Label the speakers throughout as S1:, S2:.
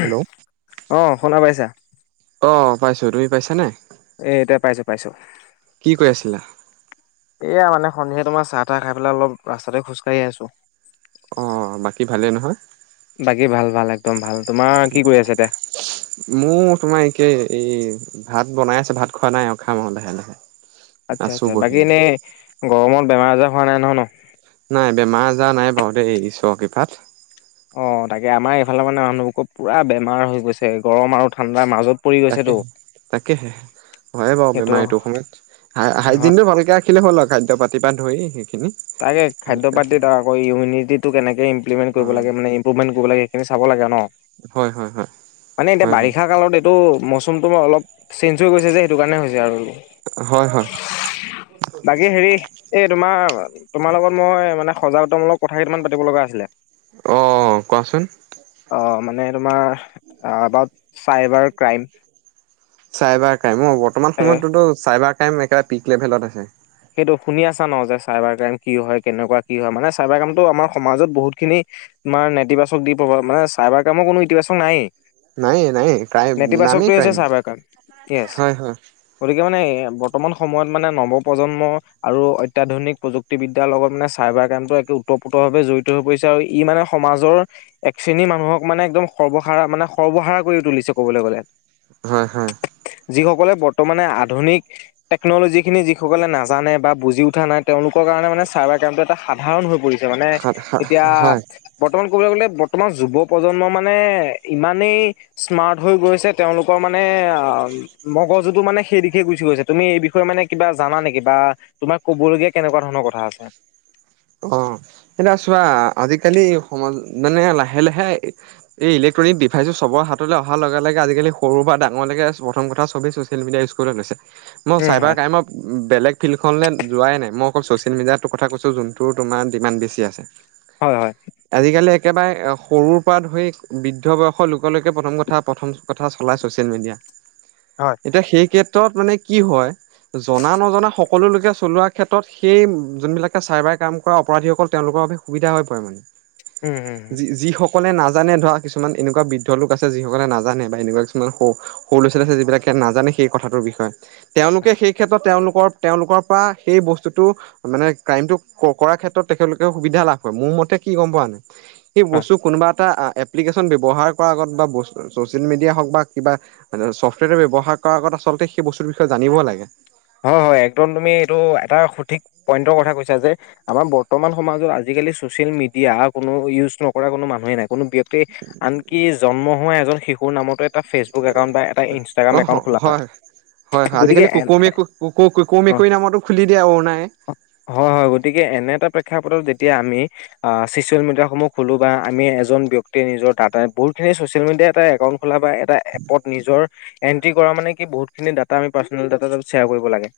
S1: Hello.
S2: অ' শুনা পাইছা?
S1: অ পাইছোঁ। তুমি পাইছা নাই?
S2: এটাই পাইছো পাইছো,
S1: কৈ আছিলা?
S2: এয়া মানে সন্ধিয়া তোমাৰ চাহ তাহ খাই পেলাই অলপ ৰাস্তাতে খোজ কাঢ়ি আছো।
S1: অ বাকী ভালেই নহয়।
S2: বাকী ভাল ভাল একদম ভাল। তোমাৰ কি কৰি আছে এতিয়া
S1: মোৰ তোমাৰ একেই এই ভাত বনাই আছে ভাত খোৱা নাই অ খাম আৰু লাহে লাহে।
S2: আত্চ্ছা
S1: আছোঁ
S2: আত্চ্ছা
S1: বহি।
S2: বাকী এনেই গৰমত বেমাৰ আজাৰ হোৱা নাই নহয় ন।
S1: নাই বেমাৰ আজাৰ নাই বাৰু দেই ঈশ্বৰৰ কৃপাত
S2: অ তাকে আমাৰ এইফালে মানে মানুহবোৰৰ পুৰা বেমাৰ হৈ গৈছে গৰম আৰু ঠাণ্ডাৰ মাজত। পৰি গৈছে তো
S1: তাকেহে তাকেহে হয়ে বাৰু বেমাৰ এইটো সময়ত। হাই
S2: হয়
S1: হাইজিনটো ভালকে ৰাখিলে হ'ল আৰু খাদ্য পাতি পা ধৰি। সেইখিনি
S2: তাকে খাদ্য
S1: ভালকে
S2: পাতিত
S1: ৰাখিলে
S2: আকৌ ইমউনিটিটো কেনেকে ইমপ্লিমেণ্ট কৰিব লাগে
S1: অ'।
S2: মানে ইম্প্ৰুভমেণ্ট কৰিব লাগে। সেইখিনি চাব লাগে ন।
S1: হয় হয় হয়
S2: মানে এতিয়া
S1: হয় বাৰু
S2: বাৰিষা কালত এইটো মৌচমটো অলপ চেঞ্জ হৈ গৈছে যে। সেটো কাৰণে হৈছে আৰু
S1: হয় হয়
S2: বাকী হেৰি এই তোমাৰ তোমাৰ লগত মই মানে সজাগতামূলক কথা কেইটান পাতিব লগা আছিলে,
S1: অ', কোৱাচোন।
S2: অ মানে তোমাৰ about cyber crime.
S1: Cyber crime অ বৰ্তমান
S2: তাকে
S1: সময়ততোতো চাইবাৰ ক্ৰাইম একেবাৰে পিক লেভেলত আছে।
S2: টো শুনি আছা ন যে চাইবাৰ ক্ৰাইম কি হয়, কেনেকুৱা কি হয়, মানে চাইবাৰ ক্ৰাইমতটো আমাৰ সমাজত বহুত খিনি, তোমাৰ নীতিবাচক দি পব মানে চাইবাৰ ক্ৰাইমৰ কোনো ইতিবাচক নাই এ।
S1: নায়ে নায়ে ক্ৰাইম
S2: নেতিবাচকটো
S1: নামেই
S2: হৈছে চাবা ক্ৰাইম, য়েছ।
S1: হয় হয়
S2: গতিকে মানে এ বৰ্তমান সময়ত মানে নৱ প্ৰজন্ম আৰু অত্যাধুনিক প্ৰযুক্তিবিদ্যাৰ লগত মানে চাইবাৰ ক্ৰাইমতটো এক ওতপ্ৰোতভাৱে জড়িত হৈ পৰিছে। আৰু ই মানে সমাজৰ এক শ্ৰেণী মানুহক মানে একদম সৰ্বসাৰা মানে সৰ্বসাৰা কৰি তুলিছে কবলৈ গলে।
S1: হয় হয়।
S2: যিসকলে বৰ্তমানে আধুনিক টেকনলজি খিনি যি, সকলে নাজানে বা বুজি উঠা নাই, তেওঁলোকৰ কাৰণে মানে চাৰ্বাৰ ক্ৰাইম টো এটা সাধাৰণ হৈ পৰিছ- মানে
S1: হয়
S2: এতিয়া
S1: হয়
S2: বত- বৰ্তমান ক'বলৈ গ'লে বৰ্তমান যুৱ প্ৰজন্ম মানে ইমানেই স্মাৰ্ট হৈ গৈছে তেওঁলোকৰ মান- মানে অ মগজুতটো মানে সেই দিশে গুচি গৈছে তুমি এই বিষয়ে মানে কিবা, জানা নেকি বা তোমাক কবলগীয়া কেনেকুৱা ধৰণৰ কথা আছে।
S1: অ এতিয়া চোৱা, আজিকালি সমাজ মানে লাহে লাহে এই ইলেক- ক্ট্ৰনিক ডিভাইজে চবৰ হাতলৈ অহা লগে লগে আজিকালি সৰু বা ডাঙৰলৈকে প্ৰথম কথা চবেই ছ'চেল মিডিয়াৰ উঞ্জ কৰিবলে লৈছে। মই
S2: উম
S1: চাইবাৰ
S2: হয়
S1: ক্ৰাইমৰ বেলেগ ফিল্ডখনে যোৱাই নাই, মই অকল চচিয়েল মিডিয়াতো কথা কৈছো যোন তো তোমাৰ ডিমাণ্ড বেছি আছে।
S2: হয় হয়।
S1: আজিকালি একেবাৰে সৰুৰ পৰা ধৰি বৃদ্ধ বয়সৰ লোকলৈকে প্ৰথম কথা প্ৰথম কথা চলাই ছচিয়েল মিডিয়া।
S2: হয়
S1: এতিয়া সেই কেত্ৰত মানে কি হয়। জনা নজনা সকলো লোকে চলোৱা ক্ষেত্ৰত সেই যোনবিলাকে চাই বাই- কাম কৰা অপৰাধীসকল তেওঁলোকৰ বাবে সুবিধা হৈ পৰে মানে।
S2: উম হু হু
S1: সকলে নাজানে ধৰা কিছুমান এনেকুৱা বৃদ্ধ লোক আছে যিসকলে নাজানে বা এনেকুৱা কিছুমান সৰু লৰা ছোৱালী আছে যিবিলাক নাজানে সেই কথাটোৰ বিষয়ে তেওঁলোকে
S2: হয়
S1: সেই ক্ষেত্ৰত তেওঁলোকৰ তেওঁলোকৰ পৰা সেই বস্তুটো মানে ক্ৰাইমটো কৰাৰ ক্ষেত্ৰত তেখেতলোকে সুবিধা লাভ কৰে, মোৰ মতে কি গম পোৱা নাই সেই
S2: হয়
S1: বস্তু কোনোবা এটা এপ্লিকেশ্যন ব্যৱহাৰ আগত বা ব ছ'চিয়েল মিডিয়া হওক বা কিবা ছফ্টৱেৰ ব্যৱহাৰ কৰাৰ আগত আচলতে সেই বস্তুৰ বিষয়ে জানিবই লাগে।
S2: হয় হয় একদম তুমি এইটো এটা সঠিক পইন্টৰ কথা কৈছা যে আমাৰ বৰ্তমান সমাজত আজিক আজিকালি চচিয়েল মিডিয়া কোনো ইউজ নকৰা কোনো মানুহে নাই, কোনো ব্যয়ক্তি আনকি জন্ম হোৱা এজন শিশুৰ নামতো এটা ফেচবুক একাউণ্ট বা এটা ইনষ্টাগ্ৰাম একাউণ্ট খোলা হয়
S1: হয় হয়
S2: গতিকে
S1: আজিকালি কুকু মেকু কুকু কুকু
S2: অঁ,
S1: মেকুৰী নামতো খুলি দিয়ে অৰুণাই।
S2: হয় হয় গতিকে এনে এটা প্ৰেক্ষাপত যেতিয়া আমি আঁহ ছচিয়েল মিডিয়াসমূহ খোলো বা আমি এজন ব্যক্তি নিজৰ ডাতাই বহুত চিয়েল মিডিয়া এটা একাউণ্ট খোল বা, এটা এপত নিজৰ এট্ৰ কৰা মানে কি বহুতখিনি ডাটা আমি পা---' দাতা ডাল শ্বেয়াৰ কৰিব লাগে।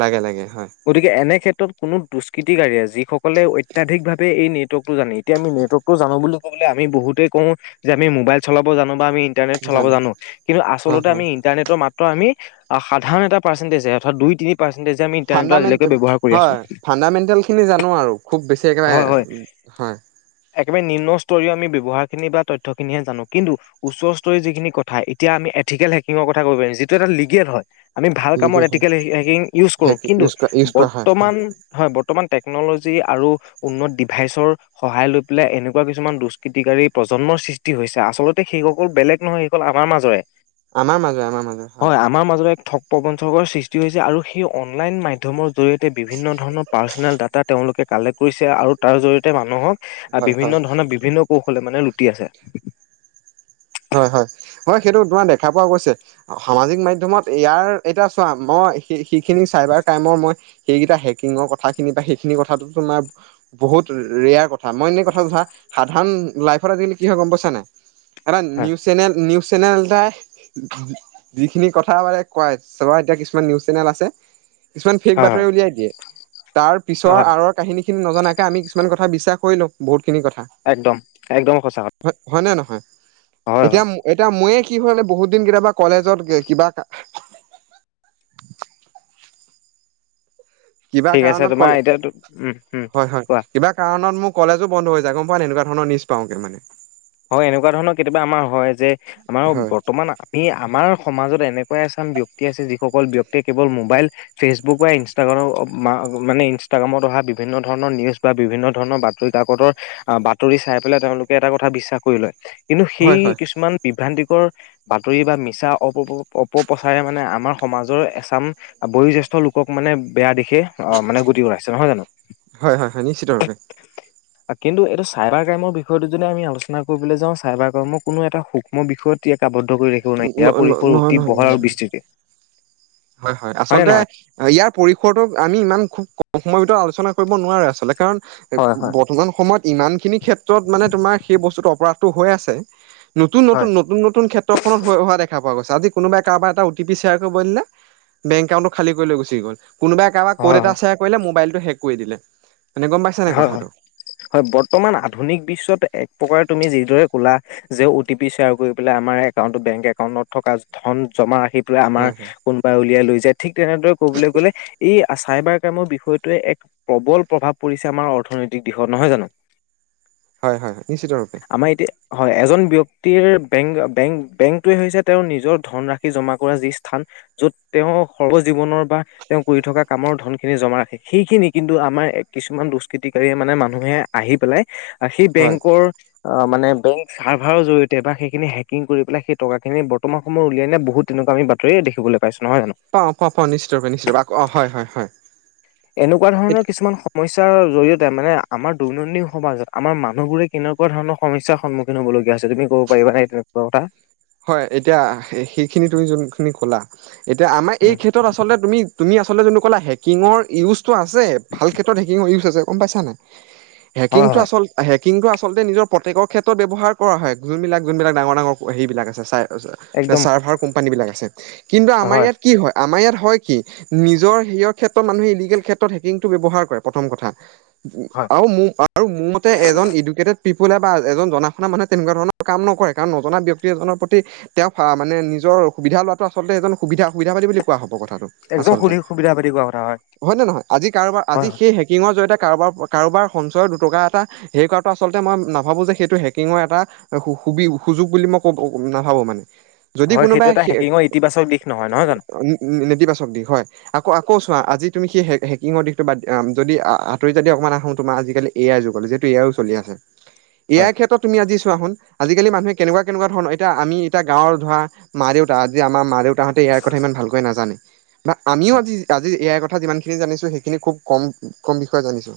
S1: লাগে লাগে হয়।
S2: ট কোনো দুষ্কৃতিগাগে যিসকলে অত্যাধিভাৱে এই নেটৱৰ্কটো জানে, এতিয়া আমি নেটৱৰ্কটো জো বুলি কি। আমি বহুতেই কওঁ যে আমি মোবাইল চলাব জানো বা আমি।। ইন্টাৰনেট চলাব জানো, কিন্তু
S1: হয়
S2: আচলতে
S1: হয়
S2: আমি ইন্টাৰনেটৰ মাত্ৰ আমি সাধাৰণ এটা। পাৰ্চেন্টেজ হে অৰ্থাত দুই, তিনি পাৰ্চেন্টেজে আমি ইণ্টাৰনেটৰ
S1: ফাণ্ডামেণ্ট
S2: আজিলৈকে ব্যৱহাৰ কৰি আছো
S1: হয় ফাণ্ডামেণ্টেল খিনি জানো আৰু, খুব বেছি একেবাৰে
S2: হয় হয়
S1: হয়। [unintelligible]
S2: একেবাৰে নিমন স্তৰীয় আমি ব্যৱহাৰখিনি বা তথ্যখিনিহে জানো, কিন্তু উচ্চস্তৰীয় যিখিনি কথা, এতিয়া আমি! থিকেল হেকিং কথা ভাৱে যিটোৱে ত এটা লিগেল হয়, আমি ভা
S1: লিগেল হয়
S2: কামৰীতিকলী ৰেগিং উচ কৰোঁ, কিন্তু
S1: ইউজ কৰা ইউজ কৰা হয় হয়
S2: বৰ্তমান হৈ বৰ্তমান টেগ। নলজি আৰু উন্নত ডিভাইচৰ সহায় লৈ পেলাই এনেকুৱা কিছুমান দুষ্কৃতিকাৰী প্ৰজন্মৰ, সৃষ্টি হৈছে আচলতে সেইসকল বেলেগ নহয় সেইসকল আমাৰ মাজৰে।
S1: আমাৰ মাজৰে আমাৰ মাজৰে
S2: হয় আমাৰ মাজৰে এক ঠগ প্ৰবঞ্চকৰ সৃষ্টি হৈছে আৰু সেই অনলাইন মাধ্যমৰ জৰিয়তে বিভিন্ন ধৰণৰ পাৰ্চনেল ডাটা তেওঁলোকে কালেক্ট কৰিছে আৰু তাৰ জৰিয়তে মানুহক।। আৰু
S1: হয় হয়
S2: বিভিন্ন ধৰণৰ বিভিন্ন কৌশলে মানে লুটি আছে
S1: হয় হয় হয় সেইটো তোমাৰ দেখা পোৱা গৈছে সামাজিক মাধ্যমত ইয়াৰ এতিয়া চোৱা মই সেইখিনি চাইবাৰ ক্ৰাইমৰ মই। সেইকেইটা হেকিঙৰ কথাখিনি বা সেইখিনি কথাটো তোমাৰ বহুত ৰেয়াৰ কথা মই এনেই কথাটো চা সাধাৰণ লাইত আজিকালি কি হয় গম পাই নাই এটা
S2: হয়
S1: নি চেনেল নি নিউজ চেনেলাই যিখিনি কথা বান কয় চব এতিয়া কিছুমান নিউজ চেনেল আছে কিছুমান ফেক
S2: হয়
S1: বাতৰি
S2: হয়
S1: উলিয়াই দিয়ে তাৰ পিছৰ
S2: হয়
S1: আৰৰ কাহিনী সিনি নজনাকে আমি কিছুমান কথা বিশ্বাস কৰি লওঁ বহুত
S2: একদম একদম সঁচা কথা
S1: হয় ন নহয়
S2: হয়
S1: এতিয়া
S2: হয়
S1: এতি মইয়ে কি হয়ানে বহুত দিন কেতিয়াবা কলেজত কিবা কিবা
S2: ঠিক আছে
S1: কাৰণত
S2: তোমাৰ
S1: কলে
S2: এতিয়াতো উম উম
S1: হয় হয়
S2: কোৱা
S1: কিবা কাৰণত মোক কলেজো বন্ধ হৈ যায় গ মই ভালে এনেকুৱা ধৰ নিজ পাওঁ কেনে
S2: হয় এনেকুৱা ধৰণৰ কেতিয়াবা আমাৰ হয় যে আমাৰ
S1: হয়
S2: বৰ্তমান আমি আমাৰ সমাজত এনেকুৱা এছান ব্যক্তি আছে যিসকল ব্যক্তিয়ে কেৱল মোবাইল ফেচবুক বা ইনষ্টাগ্ৰামৰ। মানে ইনষ্টাগ্ৰামত অহা বিভিন্ন ধৰণৰ নিউজ বা বিভিন্ন ধৰণৰ বাতৰি কাকতৰ বাতৰি চাই পেলাই তেওঁলোকে এটা কথা বিশ্বাস কৰি লয় কিন্তু সেই
S1: হয় হয়
S2: কিছুমান বিভ্ৰান্ত। বাতৰি বা মিছা অঁ অপপ্ৰচাৰে মানে আমাৰ সমাজৰ এচাম বয়োজ্যেষ্ঠ। জেষ্ঠ লোকক মানে বেয়া দিশে অঁ মানে গতি কৰাইছে নহয় জানো।
S1: হয় হয় হয় নিশ্চিত ভাবে।
S2: কিন্তু এইটো চাইবাৰ ক্ৰাইমৰ বিষয়টো যদি আমি আলোচনা কৰিবলৈ যাওঁ চাইবাৰ কৰ্মৰ কোনো এটা সূক্ষ্ম বিষয়। আৱদ্ধ কৰি ৰাখিব নাই ইয়াৰ পৰিসৰ
S1: নহয়
S2: অতি
S1: নহয়
S2: বহল আৰু বিস্ততি।
S1: হয় হয় আচলতে ইয়াৰ পৰিসৰটোক আমি ইমান খুব। সময়ৰ ভিতৰত আলোচনা কৰিব নোৱাৰে আচলতে কাৰণ
S2: হয় হয়
S1: বৰ্তমান সময়ত ইমান খিনি ক্ষেত। ত মানে তোমাৰ সেই বস্তুত অপৰাধটো হৈ আছে নতুন, নতুন,
S2: হয়।
S1: নতুন, নতুন ক্ষেত্ৰখনত হোৱা দেখা প গৈ আজ কোনোবাই কাৰব এটা অঁ' টি পি শ্বেয়াৰ কৰিব দিলে বেং একাউটটো খালী কৰি গুচি গ'ল! কোনোবাই কাৰোবাৰ কড
S2: হয়
S1: এটা
S2: হয়
S1: শ্বেয়াৰ কৰিলে মোবাইলটো শেক কৰি দিলে মানে গম পাইছা নাই
S2: হয়, হয়,
S1: কথাটো
S2: হয় বৰ্তমান আধুনিক বিশ্বত এক প্ৰকাৰে তুমি যিদৰে লা যে অ' টি পি শ্বেয়াৰ কৰিেলাই আমাৰ একাউট বেংক একাউন্টত থকা ধন জমা আহি আমাৰ
S1: হয় হয়
S2: কোনোবাই উলিয়াই লৈ যে ঠিক তেনেদৰে ক'বলৈ গ'লে এই চাইবাৰ ক্ৰাইমৰ বিষয়টোৱে এক প্ৰবল প্ৰভাৱ পৰিছে আমাৰ অৰ্থনৈতিক দিশত নহয় জানো
S1: হয় হয় হয় নিশ্চয়িত ৰূপে
S2: আমাৰ এতিয়া হয় এজন ব্যক্তিৰ বেংক বেং বেংকটোৱে হৈছে তেওঁ নিজৰ ধন ৰাশি জমা কৰা যি স্থান য'ত তেওঁ সৰ্ব জীৱনৰ বা তেওঁ কৰি থকা কামৰ ধন খিনি জমা ৰাখে সেইখিনি কিন্তু আমাৰ কিছুৃমান দুষ্টকিটিকাৰীয়ে মানে মানুহে আহি পেলায় সেই
S1: হয়
S2: বেংকৰ মানে বেংক ছাৰ্ভৰ জৰিয়তে বা সেইখিনি হেকিং কৰি পাই সেই টকাখিনি বৰ্তমান সময় উলিয়াই নাই বহুত তেনেকুৱা আমি। বাতৰিয় দেখিবলৈ পাইছো নহয় জানো
S1: পাওঁ প পাওঁ নিশ্চয় ৰূপে নিশ্চয় অ হয় হয় হয়
S2: এনেকুৱা ধৰণৰ কিছুমান সমস্যা স্যাৰ জৰিয়তে মানে আমাৰ দৈনন্দিন সমাজত আমাৰ মানুহবোৰে কেনেকুৱা ধৰণৰ সমস্যাৰ সন্মুখীন হ'বলগীয়া আছে তুমি কব পাৰিবা নাই তেনেকুৱা কথা
S1: হয় এতিয়া সেইখিনি তুমি যোনখিনি ক'লা এতিয়া আমাৰ এই
S2: উম
S1: ক্ষেত্ৰত আচলতে তুমি তুমি আচলতে যোনটো ক'লা হেকিঙৰ ইউজ সেইটো আছে ভাল ক্ষেত্ৰত হেকিঙৰ ইউচ আছে গম পইছা নাই হেকিঙ
S2: হয়
S1: টো
S2: হয়
S1: আচলতে কিং টো আচলতে নিজৰ প্ৰত্যেকৰ ক্ষেত্ৰত ব্যৱহাৰ কৰা হয় যোনবিলাক যোনবিলাক ডাঙৰ ডাঙৰ হেৰিবিলাক আছে চাই ত
S2: একদম
S1: চাৰ্ভাৰ কোম্পানী বিলাক আছে কিন্তু আমাৰ ইয়াত কি হয় আমাৰ ইয়াত হয় কি নিজৰ হেয়ৰ ক্ষেত্ৰত মানুহে ইলিগেল ক্ষেত্ৰত হেকিংটো ব্যৱহাৰ কৰে প্ৰথম কথা
S2: হয়
S1: আৰু ম আৰু মোৰ মতে এজন এডুকেটেড পিপুললে বা এজন জনাশুনা মানুহে তেনেকোৱা ধৰণৰ কাম নকৰে কাৰ নজনা ব্যক্তি এজনৰ ওপৰত তেওঁ মানে নিজৰ সুবিধা লোৱাটো আচলতে এজন সুবিধা সুবিধাাবাদী বুলি কোৱা হ'ব।
S2: একদম
S1: আচলতে
S2: সুধি সুবিধা পাতি কোৱা কথা
S1: হয় নে নহয় আজি কাৰোবাৰ
S2: হয়
S1: আজি সেই হেকিঙৰ জৰিয়তে। কাৰোবাৰ সঞ্চয়ৰ দুটকা এটা হেৰি কৰা টো আচলতে মই নাভাবোঁ যে সেইটো হেকিংৰ এটা সুবি সুযোগ বুলি মই ক'ব নাভাবো মানে। যদি
S2: হয় হয় সেইটো
S1: কোনোবাই
S2: এটা হেকিঙৰ ইতিবাচক দিশ নহয় নহয় জানো
S1: নেতিবাচক দি হয় আকৌ। ক'ছোৱা আজি তুমি সেই হে হেকিঙৰ দিশটো বা যদি আতৰি যদি অকণমান আহো তোমাৰ আজিকালি এ আই যুগলৈ যিহেতু চলি আছে ইয়াৰ
S2: হয়
S1: ক্ষেত্ৰত তুমি আজি চোৱাচোন আজিকালি মানুহে কেনেকুৱা কেনেকুৱা ধৰণৰ এতিয়া আমি এতিয়া গাঁৱৰ ধৰা মা দেউতা আজি আমাৰ মা দেউতাহঁতে ইয়াৰ কথা ইমান ভালকৈ নাজানে। বা আমিও
S2: হয়
S1: আজি আজি এয়াই কথা যিমানখিনি জানিছো সেইখিনি খুব কম কম বিষয়ে জানিছো।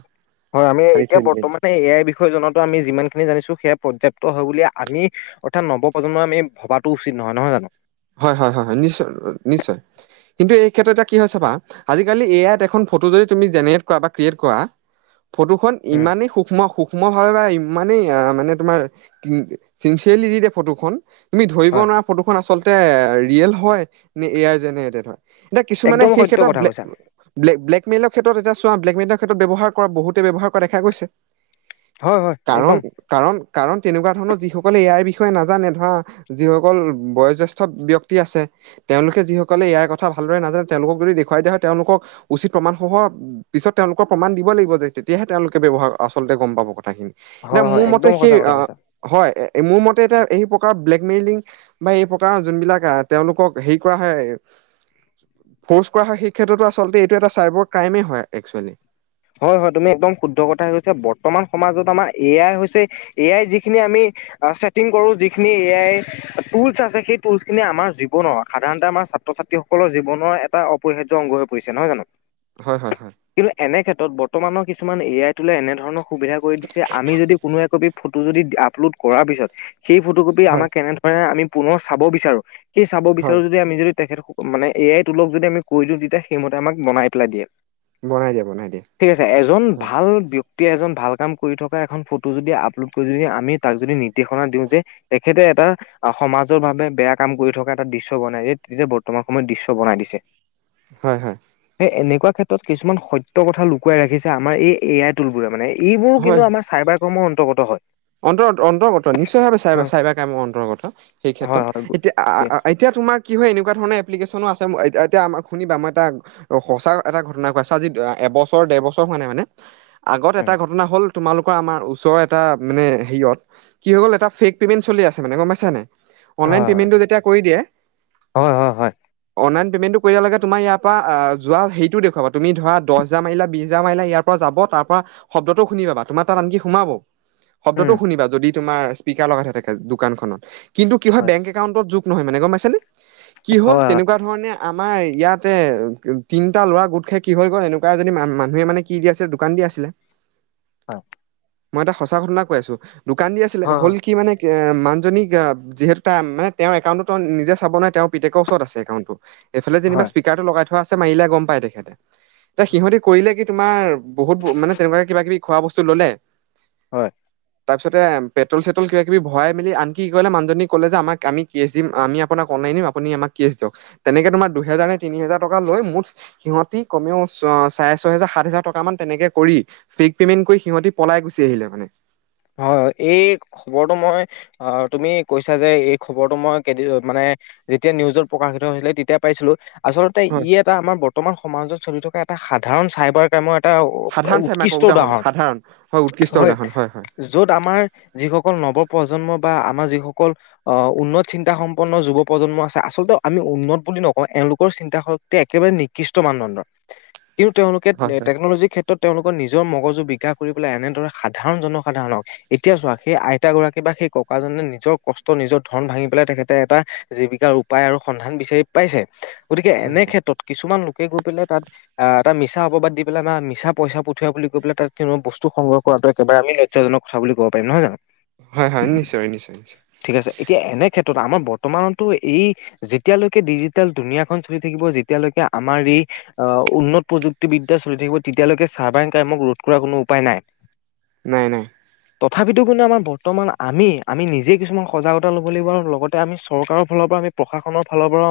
S2: হয় আমি
S1: খালি
S2: এতিয়া
S1: থৈ দিলে
S2: বৰ্তমানে এয়াই বিষয়ে জনাতো আমি যিমানখিনি জানিছো সেয়া পৰ্যাপ্ত। হয় বুলি আমি অৰ্থাৎ নৱপ্ৰজন্মই আমি ভবাতো উচিত নহয় নহয় জানো।
S1: হয় হয় হয় হয় নিশ্চয় নিশ্চয়। কিন্তু এই ক্ষেত্ৰত এ কি হৈছে চাবা আজিকালি এ আইত এখন ফটো যদি তুমি জেনেৰেট কৰা বা ক্ৰিয়েট কৰা। ফটোখন
S2: উম
S1: ইমানেই সূক্ষ্ম সুখ ই ভাৱ বা ইমানেই মানে তোমাৰ চিনচিয়েৰলি দি দিয়ে ফটোখন তুমি ধৰিব
S2: হয়
S1: নোৱাৰা ফটোখন আচলতে ৰিয়েল হয় নে এ আই জেনেৰেটেড হয়। এতিয়া কিছুমানে
S2: একদম
S1: সেই
S2: সত্য
S1: ক্ষেত্ৰত
S2: কথা কৈছা
S1: ব্লেকমেইলৰ ক্ষেত্ৰত এতিয়া চোৱা ব্লেকমেণ্টৰ ক্ষেত্ৰত ব্যৱহাৰ কৰা বহুতে ব্যৱহাৰ কৰা দেখা গৈছে।
S2: হয় হয়
S1: কাৰণ
S2: একদম
S1: কাৰণ কাৰণ তেনেকুৱা ধৰণৰ যিসকলে এ আই ৰ বি ষে নাজানে ধৰা যিসকল বয়জেষ্ঠ ব্যক্তি আছে তেওঁলোকে যিসকলে ইয়াৰ কথা ভালদৰে নাজানে তেওঁলোকক যদি দেখুৱাই দিয়া হয় তেওঁলোকক উচিত। প্ৰমাণসহ পিছত তেওঁলোকৰ প্ৰমাণ দিব লাগিব যে তেতিয়াহে তেওঁলোকে ব্যৱহাৰ আচলতে গম পাব কথা। কথাখিনি এতিয়া
S2: হয় হয়
S1: মোৰ
S2: একদম
S1: মতে
S2: সঁচা
S1: সেই
S2: কথা
S1: অ
S2: কৈছা
S1: হয় মোৰ মতে এতিয়া। এই প্ৰকাৰ ব্লেকমেইলিং বা এই প্ৰকাৰৰ যোনবিলাক তেওঁলোকক হেৰি কৰা হয়। ফ'ৰ্চ কৰা হয় সেই ক্ষেত্ৰতো আচলতে এইটো এটা চাইবাৰ ক্ৰাইমেই হয় একচুৱেলি।
S2: হয় হয় তুমি একদম শুদ্ধ কথা কৈছা বৰ্তমান সমাজত আমাৰ এ আই হৈছে এ আই যিখিনি আমি সেই খ আমাৰ জনৰ সাধাৰণ আমাৰ ছাত্ৰ ছাত্ৰীসকলৰ জীৱনৰ এটা অপৰিহাৰ্য অংগ হৈ পৰিছে নহয় জানো।
S1: হয় হয় হয়।
S2: ত বৰ্তমানৰ কিছুমান এ আই তুলে এনেধৰণৰ সুবিধা কৰি দিছে আমি যদি কোনোৱে একপি ফটো যদি আপলোড কৰাৰ পিছত সেই ফটো কপি
S1: হয়
S2: আমাক কেনেধৰণে আমি পুনৰ চাব বিচাৰো সেই চাব
S1: হয়
S2: বিচাৰোঁ যদি আমি যদি তেখেতক মানে এ আই তোলক যদি আমি ক দিওঁ তেতিয়া সেইমতে আমাক বনাই পেলাই দিয়ে।
S1: বনাই দিয়ে বনাই দিয়ে।
S2: ঠিক আছে এজন ভাল ব্যক্তি। এজন ভাল কাম কৰি থকা এখন ফটো যদি আপলোড কৰি যদি আমি তাক যদি নিৰ্দেশনা দিওঁ যে তেখেতে এটা সমাজৰ বাবে বেয়া কাম কৰি থকা এটা দৃশ্য বনাই যে তেতিয়া বৰ্তমান সময়ত দৃশ্য বনাই দিছে।
S1: হয় হয়।
S2: সেই এনেকুৱা ক্ষেত্ৰত কিছুমান সত্য কথা লুকুৱাই ৰাখিছে আমাৰ এই এ আই টোলবোৰে মানে এইবোৰো কিন্তু আমাৰ চাইবাৰ কৰ্ম অন্তৰ্গত হয়।
S1: অন্তৰ্ত অন্তৰ্গত নিশ্চয় ভাৱে চাইভাৰ
S2: হয়
S1: চাইবভাৰ কামৰ অন্তৰ্গত সেই
S2: হয়
S1: ক্ষেত্ৰত
S2: হয় গু-
S1: এতিয়া, এতিয়া। তোমাৰ কি হয় এনেকুবা ধৰণৰ এপ্লিকেচন আছে এয়া এতিয়া শুনিবা মই এটা সঁচা এটা ঘটনা কৈ আছো আজি এবছৰ ডেৰ বছৰ হোৱা নাই মানে। আগত এটা
S2: উম
S1: ঘটনা হ'ল তোমালোকৰ আমাৰ ওচৰৰ এটা মানে হেৰিয়ত কি হ'ল এটা ফেক পেমেন্ট চলি আছে মানে গম পাইছা নে? অনলাইন
S2: হয়
S1: পেমেণ্টটো যেতিয়া কৰি দিয়ে।
S2: হয় হয় হয়।
S1: পে'মেণ্টো কৰিদিয়া লৈকে তোমাৰ ইয়াৰ পৰা যোৱা হেইটো দেখুৱাব তোমাৰ ধৰা দহ হেজাৰ বিছ হেজাৰ মাৰিলা ইয়াৰ পৰা যাব। তাৰ পৰা শব্দটো শুনি পাবা তুমাৰ তাত আনকি সোমাব। শব্দটো
S2: উম
S1: শুনিবা, যদি তোমাৰ স্পিকাৰ লগাই থোৱা থাকে দোকানখনত, কিন্তু কিয় হয় বেংক একাউণ্টতো যোগ নহয় মানে, গম পাইছেনে কি হ'ল
S2: হয়
S1: তেনেকুৱা ধৰণে আমাৰ ইয়াতে তিনিটা ল'ৰা গোট খাই কি হৈ গ'ল, এনেকুৱা এজনী মানুহে মানে কি দি আছিলে দোকান দি আছিলে [inaudible]
S2: হয়
S1: মই এটা সঁচা ঘটনা কৈ আছো, দোকান দি আছিলে
S2: হয়
S1: হ'ল কি মানে এ মানুজনীক যিহেতু তাই মানে তেওঁৰ একাউণ্টটো তেওঁ নিজে চাব নোৱাৰে, তেওঁৰ পিতেকৰ ওচৰত আছে একাউণ্ট টো এইফালে
S2: হয়
S1: যেনিবা
S2: হয়
S1: স্পীকাৰটো লগাই থোৱা আছে, মাৰিলে গম পাই তেখেতে
S2: হয়
S1: সিহঁতি কৰিলে কি তোমাৰ, বহুত মানে তেনেকুৱা কিবা-কিবি খোৱা বস্তু ল'লে
S2: হয়
S1: তাৰপিছতে পেট্ৰল-চেট্ৰল, কিবা-কিবি ভৰাই মেলি আনকি কি কৰিলে মানুহজনীক ক'লে যে আমাক আমি কেছ দিম, আমি আপোনাক মাৰি দিম, আপোনি আমাক কেছ দিয়ক, তেনেকে তোমাক দুহেজাৰ নে তিনি হেজাৰ টকা লৈ মোৰ সিহঁতি কমেও অ, চাৰে ছয় হাজাৰ, সাত হাজাৰ টকা মান তেনেকে কৰি, ফেক পেমেন্ট কৰি, সিহতি পলাই গুচি আহিলে মানে
S2: হয়, এই খবৰটো মই অ, তুমি কৈছা যে এই খবৰটো মই, কেদি ৰ মানে যেতিয়া নিউজত প্ৰকাশিত হৈছিলে, তেতিয়া পাইছিলো। আচলতে,
S1: হয়
S2: ই এটা আমাৰ বৰ্তমান সমাজত চলি থকা এটা সাধাৰণ চাইবাৰ ক্ৰাইমৰ এটা
S1: সাধাৰণ চাইমাৰ আকৌ উদাহৰণ, সাধাৰণ, হয়, উৎকৃষ্ট উদাহৰণ, হয় হয়
S2: য'ত আমাৰ যিসকল অকল নৱপ্ৰজন্ম বা আমাৰ যিসকল অ, উন্নত চিন্তা সম্পন্ন যুৱপ্ৰজন্ম আছে, আচলতে আমি উন্নত বুলি নকওঁ, এওঁলোকৰ চিন্তা শক্তি একেবাৰে নিকৃষ্ট মানদণ্ডৰ। কিন্তু, তেওঁলোকে
S1: হয়
S2: টেকন'লজিৰ ক্ষেত্ৰত তেওঁলোকৰ নিজৰ মগজু বিকাশ কৰি পেলাই এনেদৰে সাধাৰণ জনক সাধাৰণক, এতিয়া চোৱা সেই আইতা গৰাকী বা সেই ককাজনে নিজৰ কষ্ট, নিজৰ ধন ভাঙি পেলাই তেখেতে এটা জীৱিকাৰ উপায় আৰু সন্ধান বিচাৰি পাইছে, গতিকে
S1: হয়
S2: এনে
S1: হয়
S2: ক্ষেত্ৰত কিছুমান লোক সেই গৈ পেলাই তাত, এটা মিছা অপবাদ দি পেলাই বা মিছা পইচা পঠিওৱা বুলি কৈ পেলাই, তাত কিয়নো বস্তু সংগ্ৰহ কৰা এইটো একেবাৰে আমি লজ্জাজনক কথা বুলি ক'ব পাৰিম, নহয় জানো?
S1: হয়-হয়, নিশ্চয়-নিশ্চয়-নিশ্চয়
S2: ঠিক আছে এতিয়া এনে ক্ষেত্ৰত, আমাৰ বৰ্তমানতো এই যেতিয়ালৈকে ডিজিটেল দুুনীয়াখন চলি থাকিব, যেতিয়ালৈকে আমাৰ এই অ, উন্নত প্ৰযুক্তিবিদ্যা চলি থাকিব, তেতিয়ালৈকে চাৰ্বাইং ক্ৰাইমক ৰোধ কৰাৰ কোনো উপায় নাই।
S1: নাই-নাই
S2: তথাপিতো কিন্তু, আমাৰ বৰ্তমান আমি-আমি নিজেই কিছুমান সজাগতা ল'ব লাগিব আৰু লগতে আমি চৰকাৰৰ ফালৰ পৰা আমি প্ৰশাসনৰ ফালৰ পৰা